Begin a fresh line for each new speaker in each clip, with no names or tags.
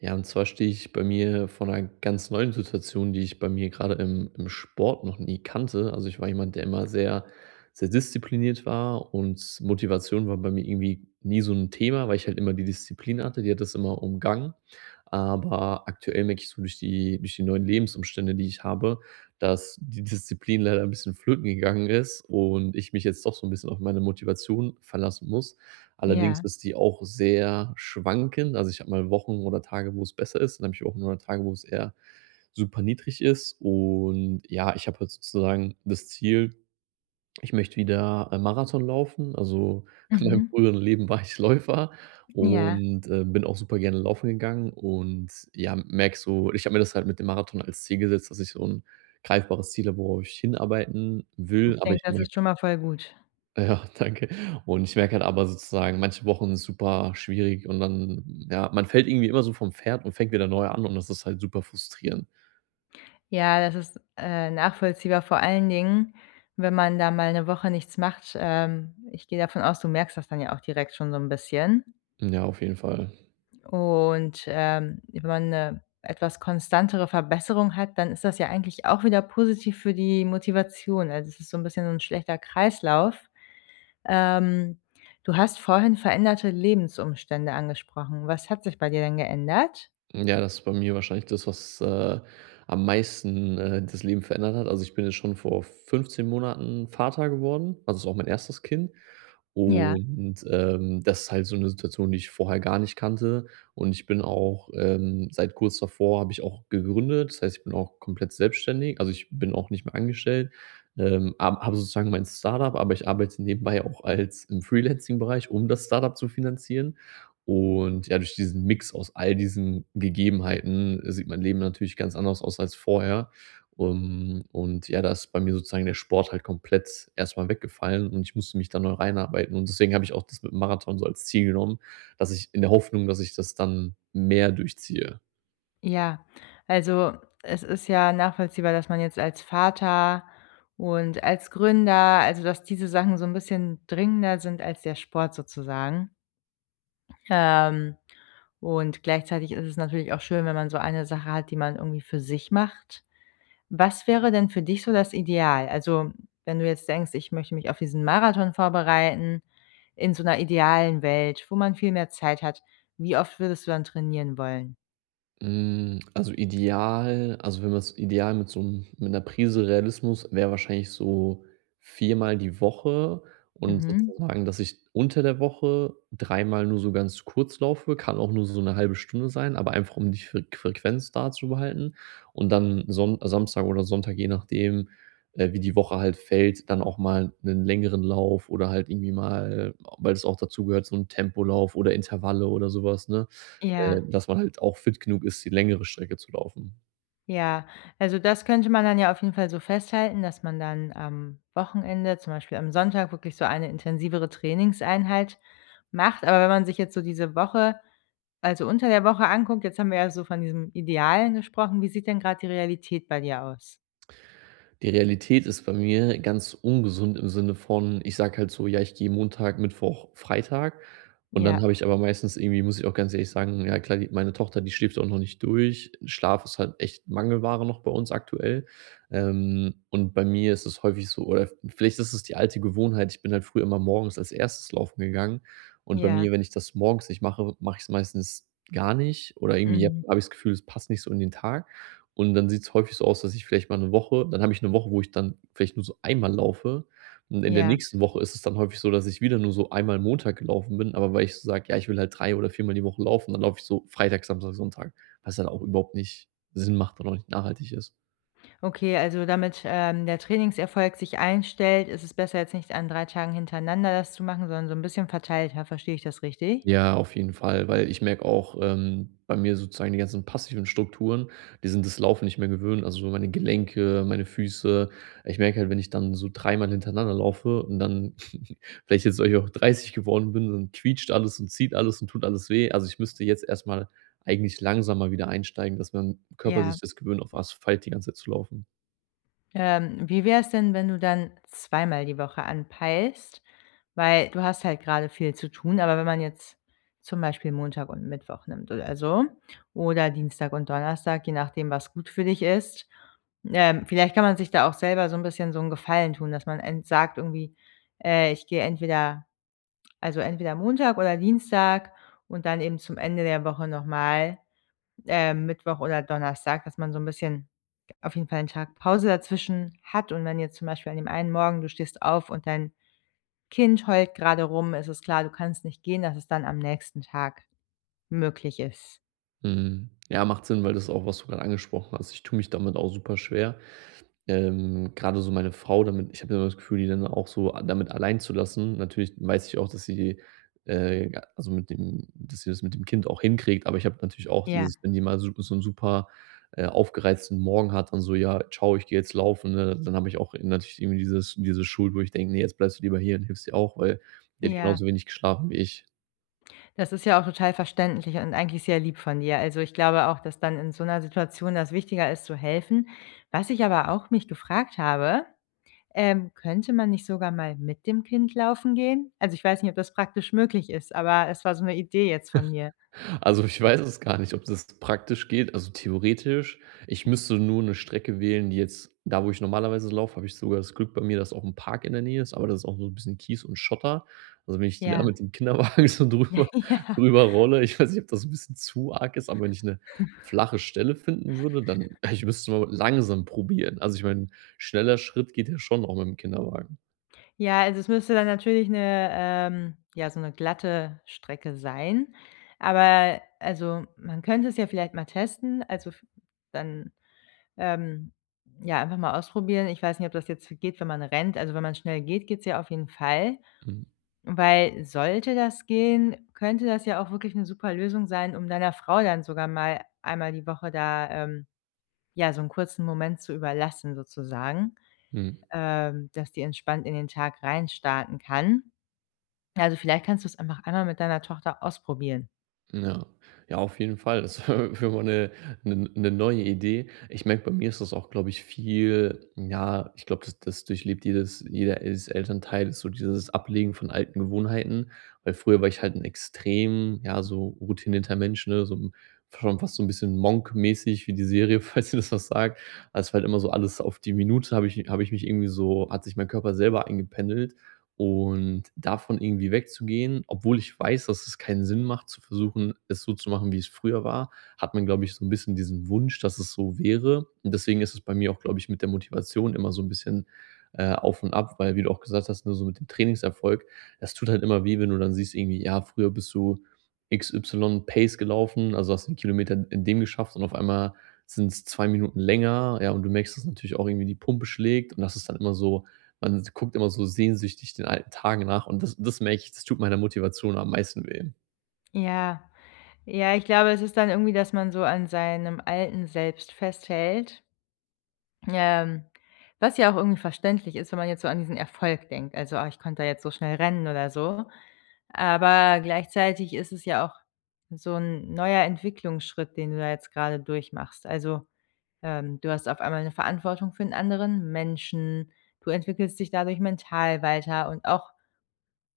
Ja, und zwar stehe ich bei mir von 'ner ganz neuen Situation, die ich bei mir gerade im im Sport noch nie kannte. Also ich war jemand, der immer sehr sehr diszipliniert war und Motivation war bei mir irgendwie nie so 'n Thema, weil ich halt immer die Disziplin hatte, die hat das immer umgangen. Aber aktuell merke ich so durch die durch die neuen Lebensumstände, die ich habe, dass die Disziplin leider 'n bisschen flöten gegangen ist und ich mich jetzt doch so 'n bisschen auf meine Motivation verlassen muss. Allerdings
Ja.
ist die auch sehr schwankend. Also ich habe mal Wochen oder Tage, wo es besser ist, dann habe ich auch mal Tage, wo es eher super niedrig ist und ja, ich habe halt sozusagen das Ziel, ich möchte wieder ein Marathon laufen, also in meinem
Mhm.
früheren Leben war ich Läufer
Ja.
und, äh, bin auch super gerne laufen gegangen und ja, merke so ich habe mir das halt mit dem Marathon als Ziel gesetzt, dass ich so 'n greifbares Ziel habe, worauf ich hinarbeiten will,
Ich
aber
denke,
ich
das ist
merke
schon mal voll gut.
Ja, danke. Und ich merke halt aber sozusagen, manche Wochen super schwierig und dann ja, man fällt irgendwie immer so vom Pferd und fängt wieder neu an und das ist halt super frustrierend.
Ja, das ist, äh, nachvollziehbar, vor allen Dingen, wenn man da mal ‘ne Woche nichts macht, ähm, ich gehe davon aus, du merkst das dann ja auch direkt schon so ‘n bisschen.
Hm, ja, auf jeden Fall.
Und, ähm, wenn man 'ne etwas konstantere Verbesserung hat, dann ist das ja eigentlich auch wieder positiv für die Motivation. Also, es ist so 'n bisschen so 'n schlechter Kreislauf. Ähm, du hast vorhin veränderte Lebensumstände angesprochen. Was hat sich bei dir denn geändert?
Hm, ja, das ist bei mir wahrscheinlich das, was, äh, am meisten, äh, das Leben verändert hat. Also, ich bin jetzt schon vor 15 Monaten Vater geworden, also, ist auch mein 1. Kind.
Ja.
Und, ähm, das ist halt so 'ne Situation, die ich vorher gar nicht kannte. Und, ich bin auch, ähm seit kurz davor habe ich auch gegründet, das heißt, ich bin auch komplett selbstständig, also, ich bin auch nicht mehr angestellt. Ähm, am habe sozusagen mein Startup, aber ich arbeite nebenbei auch als im Freelancing Bereich, um das Startup zu finanzieren. Und ja, durch diesen Mix aus all diesen Gegebenheiten sieht mein Leben natürlich ganz anders aus als vorher. Ähm, und ja, da ist bei mir sozusagen der Sport halt komplett erstmal weggefallen und ich musste mich da neu reinarbeiten und deswegen habe ich auch das mit dem Marathon so als Ziel genommen, dass ich in der Hoffnung, dass ich das dann mehr durchziehe.
Ja, also, es ist ja nachvollziehbar, dass man jetzt als Vater und als Gründer also, dass diese Sachen so 'n bisschen dringender sind als der Sport sozusagen. Ähm, und gleichzeitig ist es natürlich auch schön, wenn man so eine Sache hat, die man irgendwie für sich macht. Was wäre denn für dich so das Ideal? Also, wenn du jetzt denkst, ich möchte mich auf diesen Marathon vorbereiten, in so 'ner idealen Welt, wo man viel mehr Zeit hat, wie oft würdest du dann trainieren wollen?
Mm, also ideal also, wenn man es ideal mit so 'm mit 'ner Prise Realismus wäre wahrscheinlich so 4-mal die Woche und
Mhm.
sozusagen, dass ich unter der Woche 3-mal nur so ganz kurz laufe, kann auch nur so 'ne halbe Stunde sein, aber einfach um die Fre Frequenz da zu behalten und dann Sonn Samstag oder Sonntag, je nachdem, äh, wie die Woche halt fällt, dann auch mal 'nen längeren Lauf oder halt irgendwie mal, weil es auch dazu gehört, so 'n Tempolauf oder Intervalle oder sowas, ne?
Ja.
Äh, dass man halt auch fit genug ist, die längere Strecke zu laufen.
Ja, also das könnte man dann ja auf jeden Fall so festhalten, dass man dann am Wochenende, zum Beispiel am Sonntag, wirklich so eine intensivere Trainingseinheit macht. Aber wenn man sich jetzt so diese Woche, also unter der Woche, anguckt, jetzt haben wir ja so von diesem Idealen gesprochen: Wie sieht denn gerade die Realität bei dir aus?
Die Realität ist bei mir ganz ungesund im Sinne von ich sage halt so: „Ja, ich gehe Montag, Mittwoch, Freitag.” Und dann habe
Ja.
ich aber meistens irgendwie muss ich auch ganz ehrlich sagen, ja, klar, die meine Tochter, die schläft auch noch nicht durch. Schlaf ist halt echt Mangelware noch bei uns aktuell. Ähm, und bei mir ist es häufig so, oder v vielleicht ist es die alte Gewohnheit, ich bin halt früher immer morgens als 1. laufen gegangen. Und bei
Ja.
mir, wenn ich das morgens nicht mache, mache ich es meistens gar nicht oder irgendwie je
Mhm.
habe ich das Gefühl, es passt nicht so in den Tag. Und dann sieht's häufig so aus, dass ich vielleicht mal 'ne Woche dann habe ich 'ne Woche, wo ich dann vielleicht nur so einmal laufe. Und in der
Ja.
nächsten Woche ist es dann häufig so, dass ich wieder nur so einmal Montag gelaufen bin, aber weil ich sage: „Ja, ich will halt drei oder viermal die Woche laufen.”, dann laufe ich so Freitag, Samstag, Sonntag, was halt auch überhaupt nicht Sinn macht und auch nicht nachhaltig ist.
Okay, also damit, ähm, der Trainingserfolg sich einstellt, ist es besser, jetzt nicht an 3 Tagen hintereinander das zu machen, sondern so 'n bisschen verteilter. Verstehe ich das richtig?
Ja, auf jeden Fall, weil ich merke auch, ähm, bei mir sozusagen die ganzen passiven Strukturen, die sind das Laufen nicht mehr gewöhnt, also meine Gelenke, meine Füße. Ich merke halt, wenn ich dann so dreimal hintereinander laufe und dann vielleicht jetzt weil ich auch 30 geworden bin, dann quietscht alles und zieht alles und tut alles weh. Also, ich müsste jetzt erstmal eigentlich langsamer wieder einsteigen, dass mein Körper
Ja.
sich das gewöhnt, auf Asphalt die ganze Zeit zu laufen.
Ähm, wie wäre es denn, wenn du dann zweimal die Woche anpeilst? Weil du hast halt grade viel zu tun, aber wenn man jetzt zum Beispiel Montag und Mittwoch nimmt oder so, oder Dienstag und Donnerstag, je nachdem, was gut für dich ist. Ähm, vielleicht kann man sich da auch selber so 'n bisschen so 'n Gefallen tun, dass man ent sagt irgendwie, äh: „Ich gehe entweder also entweder Montag oder Dienstag und dann eben zum Ende der Woche nochmal, ähm, Mittwoch oder Donnerstag.“ Dass man so 'n bisschen auf jeden Fall 'n Tag Pause dazwischen hat und wenn jetzt zum Beispiel an dem einen Morgen du stehst auf und dein Kind heult grade rum. Es ist klar, du kannst nicht gehen, dass es dann am nächsten Tag möglich ist.
Mhm. Ja, macht Sinn, weil das auch, was du gerade angesprochen hast. Ich tue mich damit auch super schwer. Ähm, gerade so meine Frau damit ich habe immer das Gefühl, die dann auch so a damit allein zu lassen. Natürlich weiß ich auch, dass sie, äh also, mit dem dass sie das mit dem Kind auch hinkriegt. Aber ich habe natürlich auch
Ja.
dieses, wenn die mal so so 'n super, äh, aufgereizten Morgen hat und so: „Ja, ciao, ich gehe jetzt laufen.“ Ne, dann habe ich auch natürlich irgendwie dieses diese Schuld, wo ich denke: „Ne, jetzt bleibst du lieber hier und hilfst ihr auch, weil sie hat
Ja.
genauso wenig geschlafen wie ich.“
Das ist ja auch total verständlich und eigentlich sehr lieb von dir. Also, ich glaube auch, dass dann in so 'ner Situation das wichtiger ist zu helfen. Was ich aber auch mich gefragt habe, ähm: Könnte man nicht sogar mal mit dem Kind laufen gehen? Also, ich weiß nicht, ob das praktisch möglich ist, aber es war so 'ne Idee jetzt von mir.
Also, ich weiß es gar nicht, ob das praktisch geht. Also, theoretisch ich müsste nur 'ne Strecke wählen, die jetzt da, wo ich normalerweise laufe, habe ich sogar das Glück bei mir, dass auch 'n Park in der Nähe ist, aber das ist auch so 'n bisschen Kies und Schotter. Also, wenn ich die da
Ja.
mit dem Kinderwagen so drüber
Ja.
drüber rolle, ich weiß nicht, ob das 'n bisschen zu arg ist, aber wenn ich 'ne flache Stelle finden würde, dann ich müsste so langsam probieren. Also, ich meine, schneller Schritt geht ja schon auch mit dem Kinderwagen.
Ja, also es müsste dann natürlich 'ne, ähm ja so ‘ne glatte Strecke sein, aber also man könnte es ja vielleicht mal testen, also v dann, ähm, ja, einfach mal ausprobieren. Ich weiß nicht, ob das jetzt so geht, wenn man rennt. Also, wenn man schnell geht, geht's ja auf jeden Fall,
Mhm.
weil sollte das gehen, könnte das ja auch wirklich 'ne super Lösung sein, um deiner Frau dann sogar mal einmal die Woche da, ähm, ja, so 'n kurzen Moment zu überlassen, sozusagen,
Hm.
ähm, dass die entspannt in den Tag rein starten kann. Also, vielleicht kannst du‘s einfach einmal mit deiner Tochter ausprobieren.
Ja. Ja, auf jeden Fall. Das wär wäre mal 'ne 'nen ‘ne neue Idee. Ich merke, bei mir ist das auch, glaube ich, viel ja, ich glaube, das das durchlebt jedes jeder Els Elternteil, so dieses Ablegen von alten Gewohnheiten, weil früher war ich halt' extrem, ja, so routinierter Mensch, ne, so 'n f schon fast so 'n bisschen „Monk“-mäßig wie die Serie falls dir das was sagt, weil‘s halt immer so alles auf die Minute habe ich habe ich mich irgendwie so hat sich mein Körper selber eingependelt und davon irgendwie wegzugehen, obwohl ich weiß, dass es keinen Sinn macht, zu versuchen, es so zu machen, wie es früher war, hat man, glaube ich so 'n bisschen diesen Wunsch, dass es so wäre. Und, deswegen ist es bei mir auch, glaube ich, mit der Motivation immer so 'n bisschen, äh, auf und ab, weil wie du auch gesagt hast, ne, so mit dem Trainingserfolg, das tut halt immer weh, wenn du dann siehst irgendwie, ja, früher bist du XY Pace gelaufen, also hast 'n Kilometer in in dem geschafft und auf einmal sind's 2 Minuten länger, ja, und du merkst, dass natürlich auch irgendwie die Pumpe schlägt und das ist dann immer so man guckt immer so sehnsüchtig den alten Tagen nach und das das merke ich, das tut meiner Motivation am meisten weh.
Ja. Ja, ich glaube, es ist dann irgendwie, dass man so an seinem alten Selbst festhält. Ähm, was ja auch irgendwie verständlich ist, wenn man jetzt so an diesen Erfolg denkt, also: „Ah, ich konnte da jetzt so schnell rennen oder so“, aber gleichzeitig ist es ja auch so 'n neuer Entwicklungsschritt, den du da jetzt grade durchmachst. Also, ähm, du hast auf einmal 'ne Verantwortung für 'n anderen Menschen, du entwickelst dich dadurch mental weiter und auch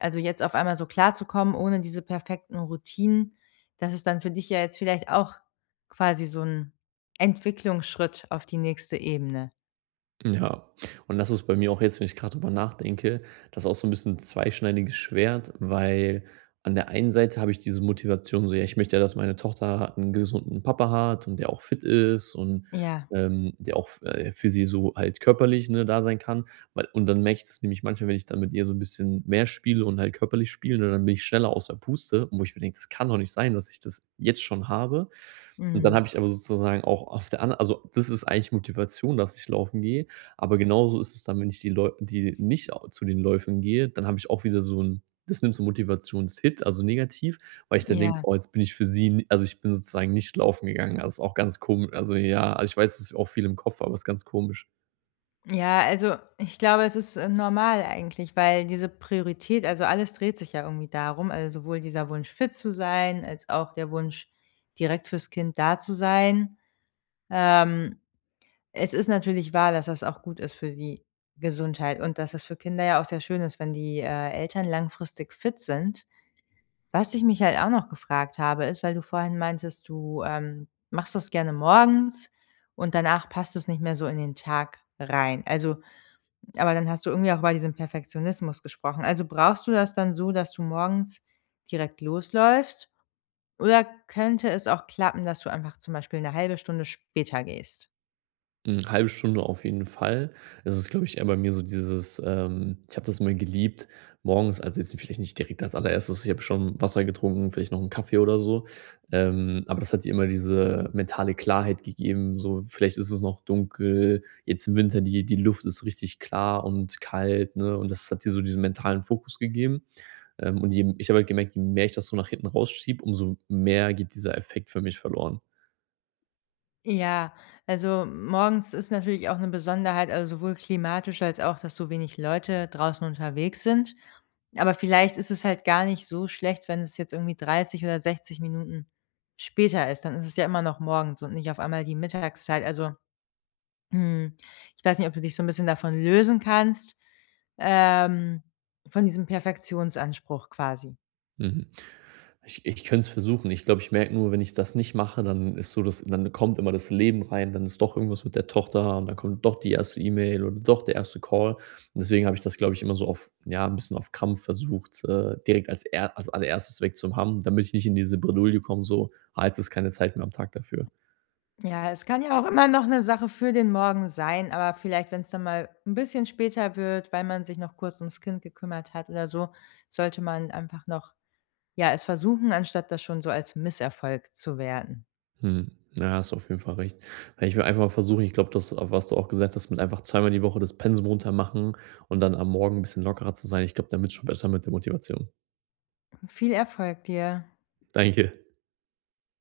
also jetzt auf einmal so klarzukommen, ohne diese perfekten Routinen, das ist dann für dich ja jetzt vielleicht auch quasi so 'n Entwicklungsschritt auf die nächste Ebene.
Ja. Und das ist bei mir auch jetzt wenn ich grad darüber nachdenke, das ist auch so 'n bisschen 'n zweischneidiges Schwert. Weil, an der einen Seite habe ich diese Motivation, so: „Ja, ich möchte ja, dass meine Tochter 'n gesunden Papa hat und der auch fit ist und,
Ja.
ähm, der auch f äh, für sie so halt körperlich, ne, da sein kann.” Weil und dann merke ich das nämlich manchmal, wenn ich dann mit ihr so 'n bisschen mehr spiele und halt körperlich spiele, ne, dann bin ich schneller aus der Puste, wo ich mir denke: „Das kann doch nicht sein, dass ich das jetzt schon habe.” Und dann
Mhm.
habe ich aber sozusagen auch auf der anderen also, das ist eigentlich Motivation, dass ich laufen gehe, aber genauso ist es dann, wenn ich die Läu die nicht zu den Läufen gehe, dann habe ich auch wieder so 'n das nimmt so Motivationshit, also negativ, weil ich dann denke:
Ja.
„Oh, jetzt bin ich für sie ni“ also ich bin sozusagen nicht laufen gegangen. Das ist auch ganz komi also ja, also ich weiß, das ist auch viel im Kopf, aber ist ganz komisch.
Ja, also ich glaube, es ist normal eigentlich, weil diese Priorität also, alles dreht sich ja irgendwie darum, also sowohl dieser Wunsch fit zu sein, als auch der Wunsch, direkt für‘s Kind da zu sein. Ähm, es ist natürlich wahr, dass das auch gut ist für die Gesundheit und dass es für Kinder ja auch sehr schön ist, wenn die, äh, Eltern langfristig fit sind. Was ich mich halt auch noch gefragt habe, ist, weil du vorhin meintest, du, ähm, machst das gerne morgens und danach passt es nicht mehr so in den Tag rein. Also aber dann hast du irgendwie auch über diesen Perfektionismus gesprochen, also brauchst du das dann so, dass du morgens direkt losläufst oder könnte es auch klappen, dass du einfach zum Beispiel 'ne 0,5 Stunde später gehst?
Hm, 0,5 Stunde auf jeden Fall. Das ist, glaube ich, eher bei mir so dieses, ähm, ich habe das immer geliebt, morgens also, jetzt vielleicht nicht direkt als allererstes, ich habe schon Wasser getrunken, vielleicht noch ‘n Kaffee oder so, ähm, aber das hat immer diese mentale Klarheit gegeben, so vielleicht ist es noch dunkel, jetzt im Winter, die die Luft ist richtig klar und kalt, ne? Und, das hat die so diesen mentalen Fokus gegeben. Ähm, und eben ich habe halt gemerkt, je mehr ich das so nach hinten rausschiebe, um so mehr geht dieser Effekt für mich verloren.
Ja, also, m morgens ist natürlich auch 'ne Besonderheit, also, sowohl klimatisch als auch, dass so wenig Leute draußen unterwegs sind. Aber vielleicht ist es halt gar nicht so schlecht, wenn es jetzt irgendwie 30 oder 60 Minuten später ist, dann ist es ja immer noch morgens und nicht auf einmal die Mittagszeit, also, hm, ich weiß nicht, ob du dich so 'n bisschen davon lösen kannst, ähm, von diesem Perfektionsanspruch quasi.
Mhm. Ich ich könnte es versuchen. Ich glaube, ich merke nur, wenn ich das nicht mache, dann ist so, dass dann kommt immer das Leben rein, dann ist doch irgendwas mit der Tochter und dann kommt doch die 1. E-Mail oder doch der 1. Call. Deswegen habe ich das, glaube ich immer so auf ja, 'n bisschen auf Kampf versucht, äh, direkt als er als allererstes weg zu haben, damit ich nicht in diese Bredouille komme, so: „Ah, jetzt ist keine Zeit mehr am Tag dafür.“
Ja, es kann ja auch immer noch 'ne Sache für den Morgen sein, aber vielleicht, wenn es dann mal 'n bisschen später wird, weil man sich noch kurz ums Kind gekümmert hat oder so, sollte man einfach noch, ja, es versuchen, anstatt das schon so als Misserfolg zu werten.
Mhm, ja, hast du auf jeden Fall recht. Ja, ich will einfach mal versuchen ich glaube, das, was du auch gesagt hast, mit einfach zweimal die Woche das Pensum runter machen und dann am Morgen 'n bisschen lockerer zu sein. Ich glaube, dann wird's schon besser mit der Motivation.
Viel Erfolg, dir.
Danke.